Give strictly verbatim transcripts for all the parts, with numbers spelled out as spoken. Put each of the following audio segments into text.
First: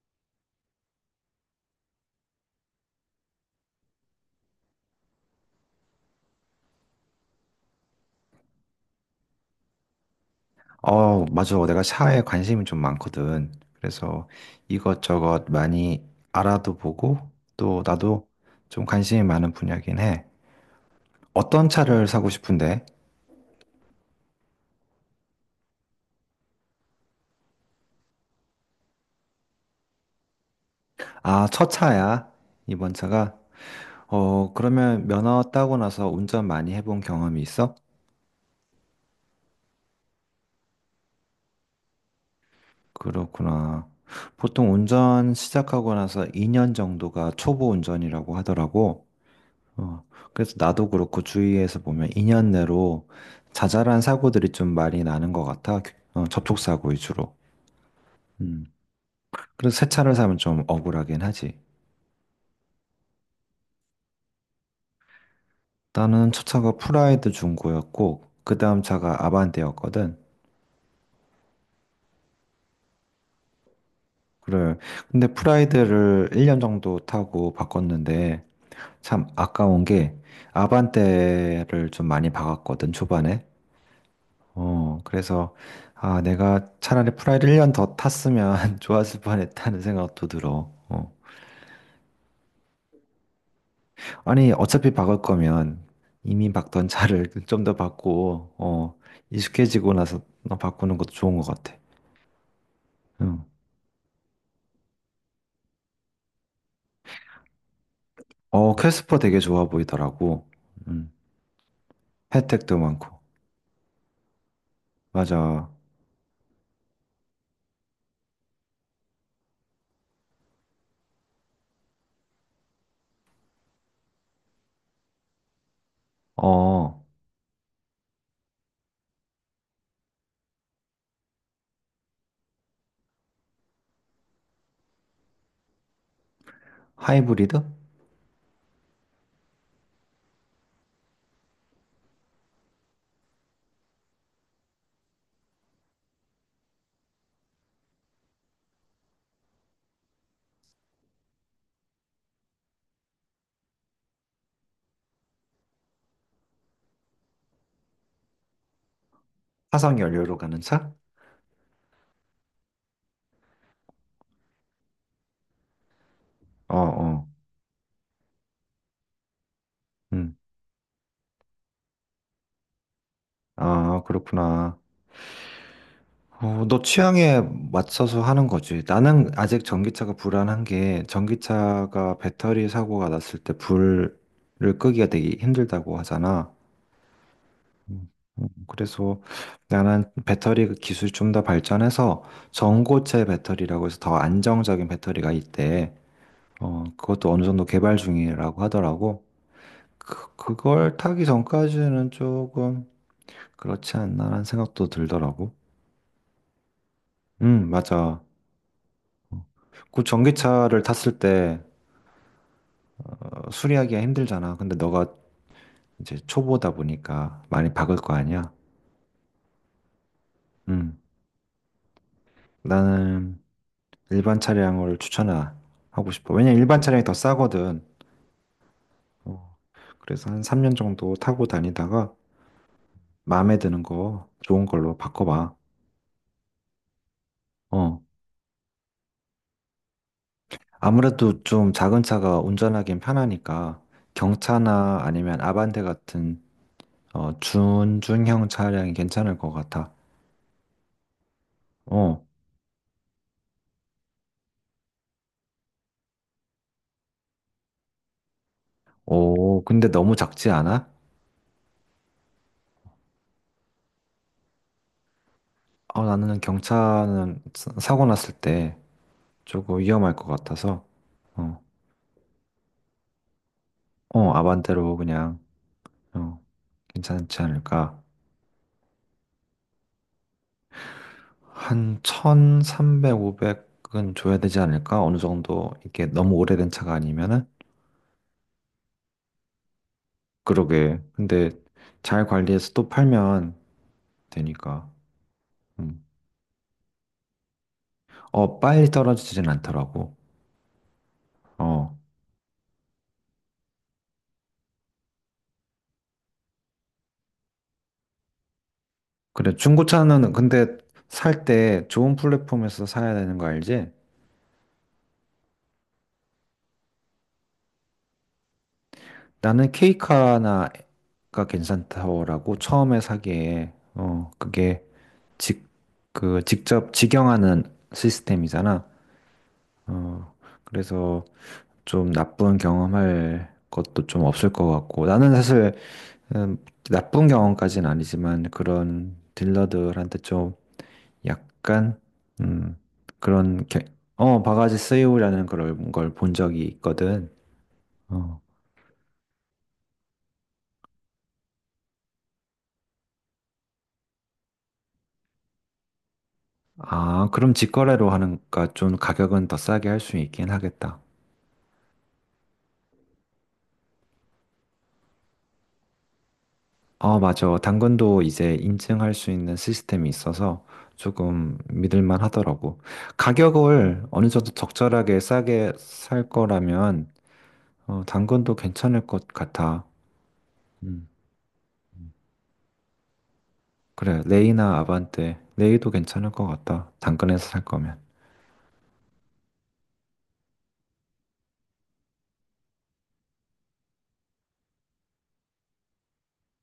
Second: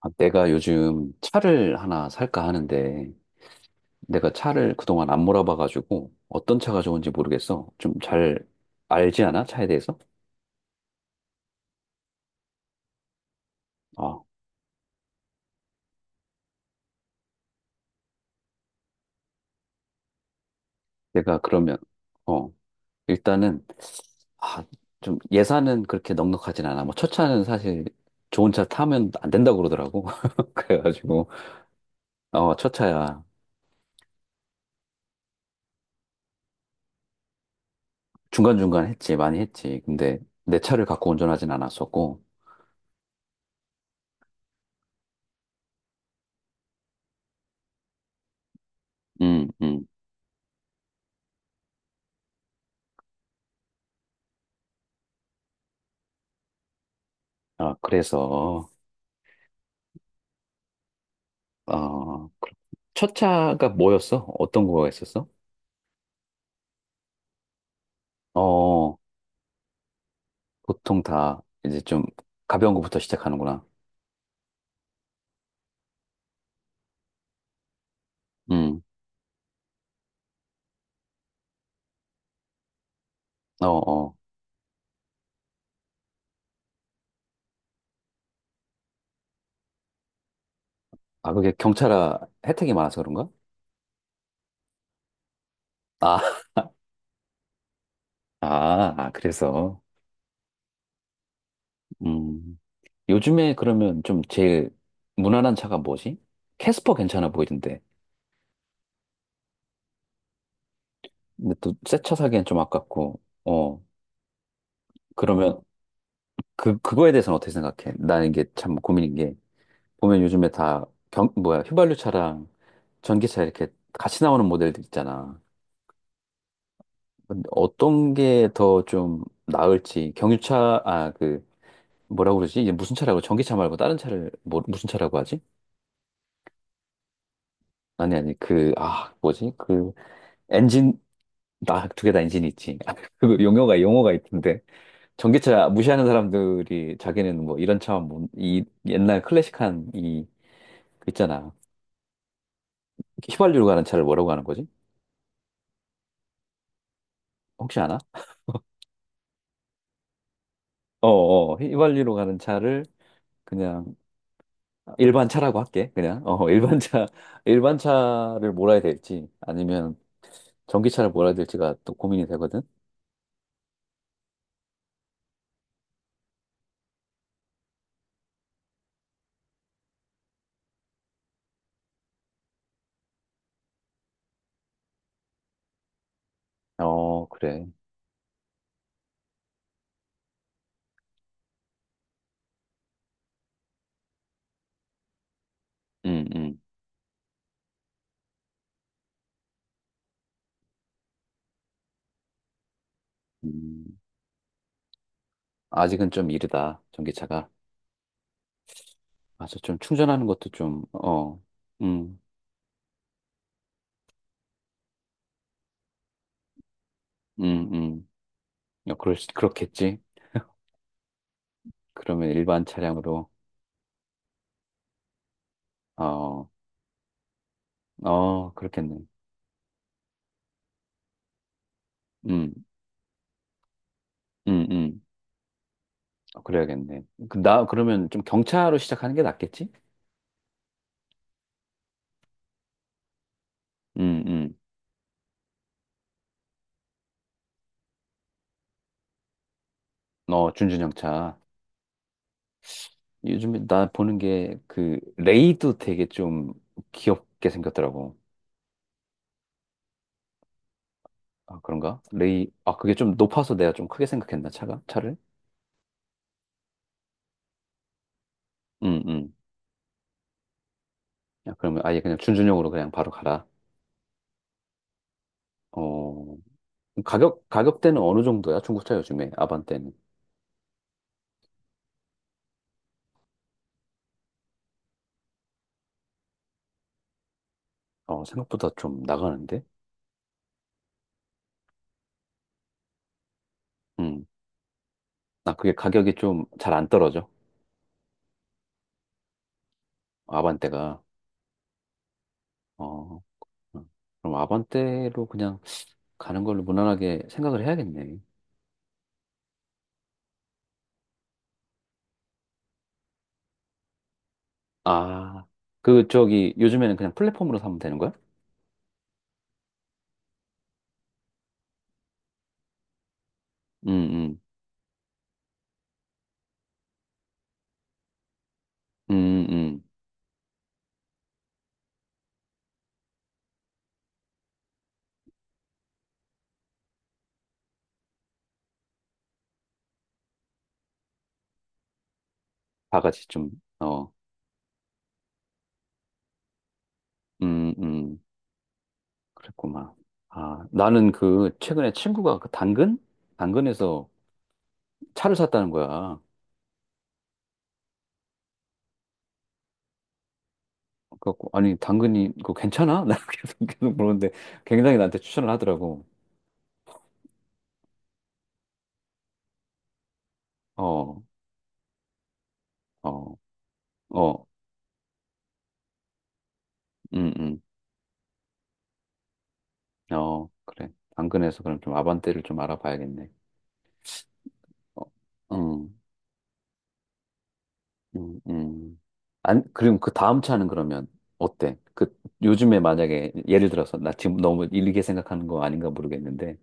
아, 내가 요즘 차를 하나 살까 하는데, 내가 차를 그동안 안 몰아봐가지고, 어떤 차가 좋은지 모르겠어. 좀 잘 알지 않아? 차에 대해서? 어, 맞아. 내가 샤에 관심이 좀 많거든. 아, 그래서 이것저것 많이 알아도 보고 또 나도 좀 관심이 많은 분야긴 해. 내가 어떤 그러면, 차를 사고 어, 싶은데? 일단은, 아, 좀 예산은 그렇게 넉넉하진 않아. 뭐, 첫 차는 사실 좋은 차 타면 안 된다고 그러더라고. 그래가지고, 아, 첫 차야. 어, 첫 이번 차야. 차가. 어, 그러면 면허 따고 나서 운전 많이 해본 경험이 있어? 중간중간 했지, 많이 했지. 근데 내 차를 갖고 운전하진 않았었고, 그렇구나. 보통 운전 시작하고 나서 이 년 정도가 초보 운전이라고 하더라고. 음, 음. 어, 그래서 나도 그렇고 주위에서 보면 이 년 내로 자잘한 사고들이 좀 많이 나는 것 같아. 어, 접촉사고 위주로. 아, 음. 그래서, 그래서 새 차를 사면 좀 억울하긴 하지. 어, 첫 차가 뭐였어? 어떤 거가 있었어? 나는 첫 차가 프라이드 중고였고, 그 다음 어, 차가 아반떼였거든. 보통 다 이제 좀 가벼운 거부터 시작하는구나. 그래. 근데 프라이드를 일 년 정도 타고 바꿨는데, 음, 참 아까운 게 아반떼를 좀 많이 박았거든, 초반에. 어, 어. 어, 그래서, 아, 내가 차라리 프라이를 일 년 더 탔으면 좋았을 뻔했다는 생각도 들어. 어. 아, 그게 경차라 혜택이 많아서 그런가? 아니, 어차피 바꿀 거면 아, 이미 박던 차를 좀 더 바꾸고, 아, 어, 아, 그래서. 익숙해지고 나서 바꾸는 것도 좋은 것 같아. 음. 응. 요즘에 그러면 좀 제일 무난한 차가 뭐지? 캐스퍼 괜찮아 보이던데. 어, 캐스퍼 되게 좋아 보이더라고. 음, 근데 또 새 차 사기엔 좀 혜택도 많고. 아깝고. 어. 그러면 맞아. 그, 그거에 대해서는 어떻게 생각해? 나 이게 참 고민인 게 보면 요즘에 다 경, 뭐야, 휘발유차랑 전기차 이렇게 같이 나오는 모델들 있잖아. 어, 근데 어떤 게 더 좀 나을지, 경유차, 아, 그, 뭐라고 그러지? 이제 무슨 차라고, 전기차 말고 다른 차를, 뭐, 무슨 차라고 하지? 하이브리드? 아니, 아니, 그, 아, 뭐지? 그, 엔진, 나, 두 개 다 엔진이 있지. 아, 그 용어가, 용어가 있던데. 전기차 무시하는 사람들이 자기는 뭐 이런 차, 뭐, 이 옛날 클래식한 이, 그 있잖아. 휘발유로 가는 차를 뭐라고 하는 거지? 혹시 아나? 화석 연료로 가는 차? 어, 어, 휘발유로 가는 차를 그냥 일반 차라고 할게. 그냥 어, 어, 일반 차, 어. 일반 차를 몰아야 될지 아니면 음. 전기차를 몰아야 될지가 또 고민이 되거든. 아, 그렇구나. 어, 너 취향에 맞춰서 하는 거지. 나는 아직 전기차가 불안한 게 전기차가 배터리 사고가 났을 때 불을 끄기가 되게 힘들다고 하잖아. 어, 그래. 음. 음, 그래서 나는 배터리 그 기술이 좀 더 발전해서 전고체 배터리라고 해서 더 안정적인 배터리가 있대. 음, 음, 어, 그것도 어느 정도 개발 중이라고 하더라고. 그, 그걸 타기 전까지는 조금 음. 그렇지 않나라는 생각도 들더라고. 아직은 좀 이르다. 전기차가. 음, 맞아. 맞아. 좀 그 충전하는 것도 좀 전기차를 탔을 어. 때 음, 수리하기가 힘들잖아. 근데 너가 이제 초보다 보니까 많이 음, 박을 음. 거 아니야. 어, 그럴 수- 그렇겠지. 음. 그러면 일반 차량으로 나는 일반 차량을 추천하고 싶어. 어, 왜냐면 일반 차량이 더 싸거든. 어, 그렇겠네. 어, 그래서 한 삼 년 정도 타고 다니다가 음, 마음에 드는 거 좋은 음, 걸로 음. 바꿔봐. 어, 그래야겠네. 그, 나 어. 그러면 좀 경차로 시작하는 게 낫겠지? 아무래도 좀 작은 차가 운전하기엔 편하니까 음, 음. 경차나 아니면 아반떼 같은 어, 준중형 차량이 괜찮을 것 같아. 어, 준준형차. 어. 요즘에 나 보는 게 그 레이도 되게 좀 귀엽게 생겼더라고. 오, 근데 너무 작지 않아? 아, 그런가? 레이. 아, 그게 좀 높아서 내가 좀 크게 생각했나, 차가? 차를? 어, 나는 경차는 사- 사고 났을 때 음, 음. 조금 위험할 것 같아서, 야, 어, 그러면 아예 그냥 준준형으로 그냥 바로 가라. 어, 아반떼로 그냥, 어, 어, 괜찮지 가격, 않을까. 가격대는 어느 정도야? 중고차 요즘에 아반떼는. 한 천삼백, 오백은 줘야 되지 않을까? 어느 정도, 이게 너무 오래된 차가 아니면은? 어, 생각보다 좀 나가는데? 그러게. 근데 잘 관리해서 또 팔면 음. 되니까. 나 그게 음. 가격이 좀 잘 안 떨어져. 어, 빨리 떨어지진 않더라고. 아반떼가. 어. 어. 음. 그럼 아반떼로 그냥 가는 걸로 무난하게 생각을 해야겠네. 그래, 중고차는 근데 살 때 좋은 플랫폼에서 사야 되는 거 알지? 아, 그, 저기, 요즘에는 그냥 플랫폼으로 사면 되는 거야? 나는 케이카나가 괜찮다고 처음에 사기에, 음, 어, 음, 그게 직, 그, 직접 직영하는 시스템이잖아. 음, 음. 어, 그래서 좀 나쁜 경험할 것도 좀 없을 것 같고. 나는 사실, 음, 나쁜 경험까지는 아니지만 그런 딜러들한테 좀 약간, 음, 다 같이 좀, 그런, 게- 어, 어, 바가지 쓰이오라는 그런 걸 본 적이 있거든. 음, 음. 어, 그랬구만. 아, 나는 그, 최근에 친구가 그 당근? 당근에서 차를 샀다는 거야. 아, 그럼 직거래로 하니까 좀 가격은 더 싸게 할 수 있긴 하겠다. 그래갖고, 아니, 당근이, 그거 괜찮아? 나 계속, 계속 물었는데, 굉장히 나한테 추천을 하더라고. 어, 맞아. 당근도 이제 인증할 수 있는 시스템이 있어서 어, 조금 믿을만 하더라고. 어, 가격을 어느 어, 정도 적절하게 싸게 살 거라면 음, 음. 어, 당근도 괜찮을 것 같아. 어, 그래. 음. 당근에서 그럼 좀 아반떼를 좀 알아봐야겠네. 그래, 레이나 어, 아반떼, 레이도 음. 괜찮을 것 같다. 당근에서 살 거면. 음, 음. 안, 그럼 그 다음 차는 그러면 어때? 그 요즘에 만약에 예를 들어서 나 지금 너무 일리게 생각하는 거 아닌가 모르겠는데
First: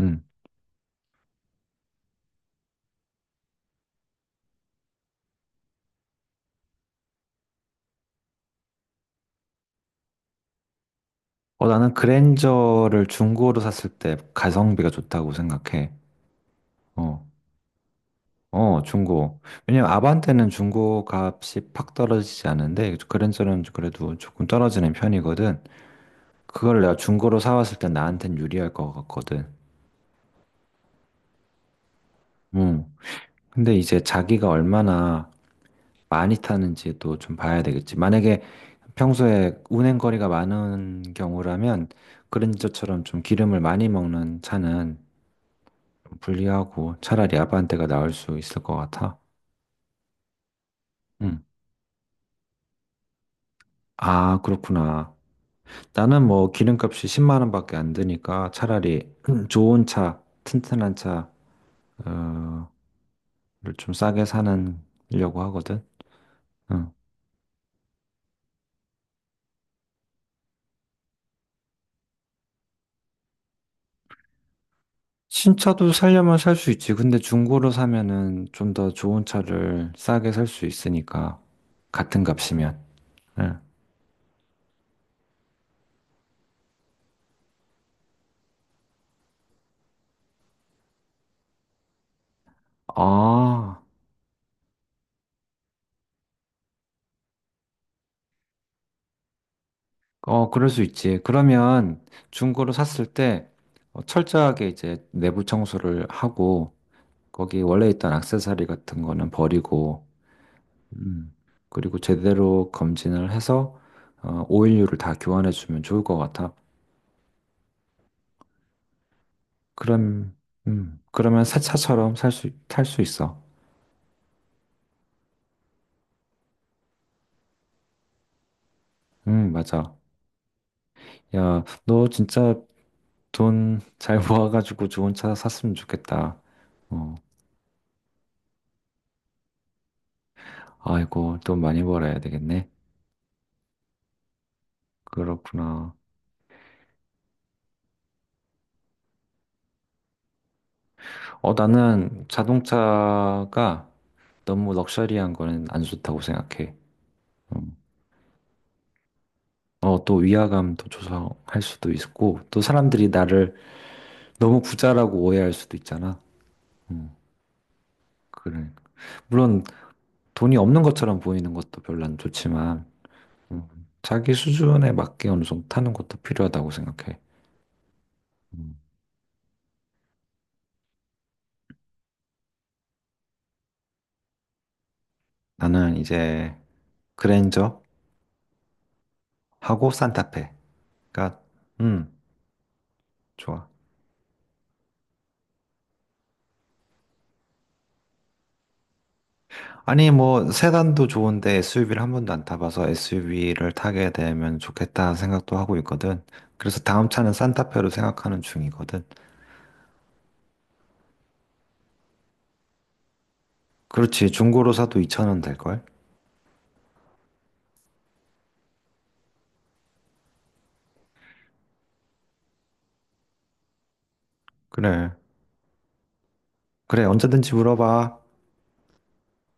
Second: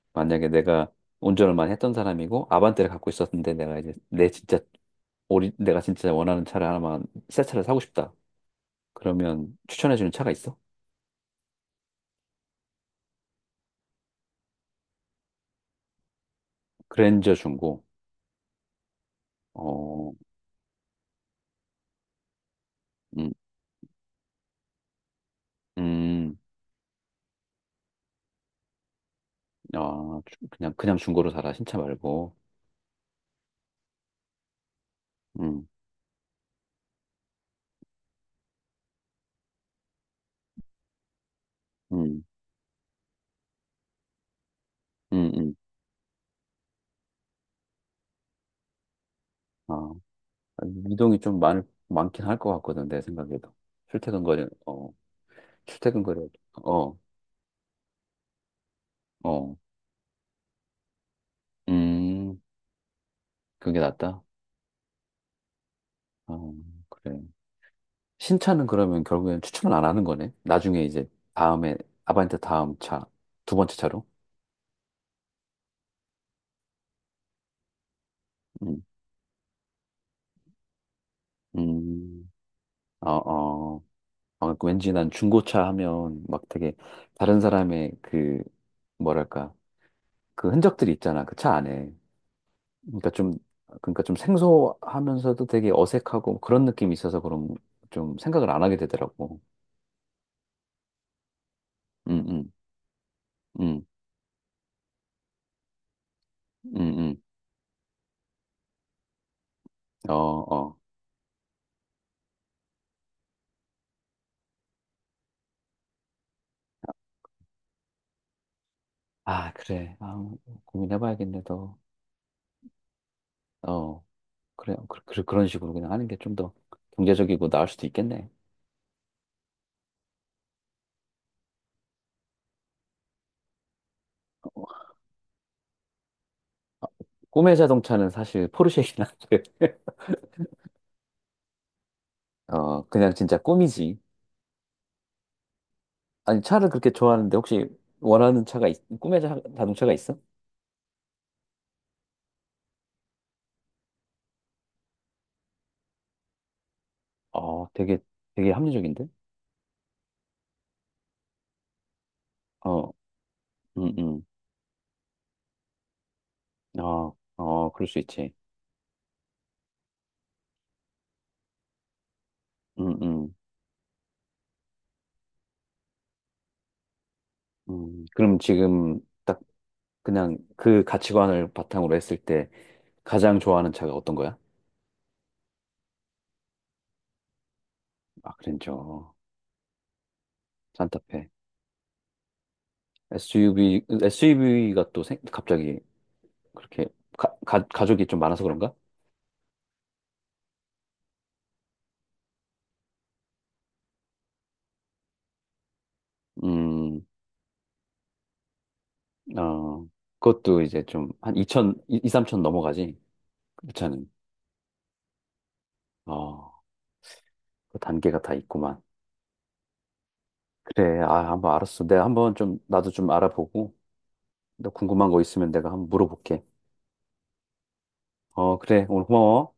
음. 만약에 내가 운전을 많이 했던 사람이고 아반떼를 갖고 있었는데 내가 이제 내 진짜 오리, 내가 진짜 원하는 차를 하나만 새 차를 사고 싶다. 그러면 추천해주는 차가 있어? 어, 나는 그랜저를 중고로 샀을 때 가성비가 좋다고 생각해. 어. 그랜저 중고. 어, 중고. 왜냐면 어, 아반떼는 중고 값이 팍 떨어지지 않는데 음, 그랜저는 그래도 조금 떨어지는 편이거든. 음, 그걸 내가 중고로 사왔을 때 나한텐 유리할 것 같거든. 아, 주- 그냥 그냥 중고로 사라 신차 말고. 음. 근데 이제 자기가 얼마나 음, 많이 타는지도 좀 봐야 되겠지. 만약에 평소에 운행거리가 많은 경우라면 음, 그랜저처럼 좀 기름을 많이 먹는 차는 음, 음. 좀 불리하고 차라리 아반떼가 나을 수 있을 것 같아. 아. 이동이 좀 음. 많, 많긴 할 것 같거든, 내 생각에도. 출퇴근 아, 거리, 어, 그렇구나. 출퇴근 나는 거리, 뭐 어, 기름값이 십만 원밖에 안 드니까 차라리 어, 좋은 차, 튼튼한 차, 음, 어, 그게 를좀 낫다? 싸게 사려고 하거든. 어, 응. 그래. 신차는 그러면 결국엔 추천을 안 하는 거네? 나중에 이제 다음에, 아반떼 다음 차, 두 번째 차로? 신차도 살려면 살 수 있지. 근데 중고로 사면은 좀 음, 더 좋은 차를 싸게 살 수 있으니까. 같은 음, 값이면. 어, 응. 어. 아, 그 왠지 난 중고차 하면 막 되게 다른 사람의 그, 뭐랄까, 그 흔적들이 있잖아, 그 차 안에. 그러니까 좀 아, 그러니까 좀 생소하면서도 되게 어색하고 그런 느낌이 있어서 그런 좀 생각을 안 하게 되더라고. 어, 그럴 수 있지. 그러면 음, 음, 중고로 샀을 때 음, 어, 철저하게 이제 내부 청소를 하고 음, 거기 원래 있던 액세서리 같은 거는 버리고 음. 어, 어. 음. 그리고 제대로 검진을 해서 어, 오일류를 다 교환해 주면 좋을 것 같아. 아, 그래. 아, 그럼 음, 고민해봐야겠네, 그러면 새 더. 차처럼 살 수, 탈 수 있어. 어, 그래. 어, 그, 그, 그런 식으로 그냥 하는 게 좀 더 경제적이고 나을 수도 있겠네. 음, 맞아. 야, 너 진짜 돈 잘 어, 모아가지고 좋은 차 샀으면 좋겠다. 어, 꿈의 자동차는 사실 포르쉐이긴 한데. 아이고, 돈 많이 벌어야 되겠네. 어, 그냥 진짜 꿈이지. 그렇구나. 아니, 차를 그렇게 좋아하는데 혹시 원하는 차가, 있, 꿈의 자, 동차가 있어? 어, 나는 자동차가 너무 럭셔리한 거는 안 좋다고 생각해. 어, 음. 되게, 되게 합리적인데? 어, 또 위화감도 조성할 수도 있고, 또 어, 사람들이 나를 음, 음. 너무 부자라고 오해할 수도 있잖아. 아, 음, 어, 그럴 수 있지. 그래. 물론 돈이 없는 것처럼 보이는 것도 별로 안 좋지만, 음, 음, 음, 자기 수준에 맞게 어느 정도 타는 것도 필요하다고 생각해. 음. 그럼 음, 지금 딱 그냥 그 가치관을 바탕으로 했을 때 가장 좋아하는 차가 어떤 거야? 나는 이제 그랜저하고 아, 그랜저, 산타페가, 산타페. 음, 좋아. 에스유브이, 에스유브이가 또 생, 갑자기 그렇게 가, 가, 가족이 좀 많아서 그런가? 아니, 뭐, 세단도 좋은데 에스유브이를 한 번도 안 타봐서 에스유브이를 타게 되면 좋겠다 생각도 하고 있거든. 그래서 음, 다음 차는 산타페로 생각하는 중이거든. 어, 그것도 이제 좀 한 이천, 이, 삼천 넘어가지. 그 차는. 그렇지, 중고로 사도 이천 원 될걸? 어, 그 단계가 다 있구만. 그래, 아, 한번 알았어. 내가 한번 좀, 나도 좀 알아보고, 너 궁금한 그래. 거 있으면 내가 한번 물어볼게. 그래, 언제든지 물어봐. 어, 그래. 오늘 고마워.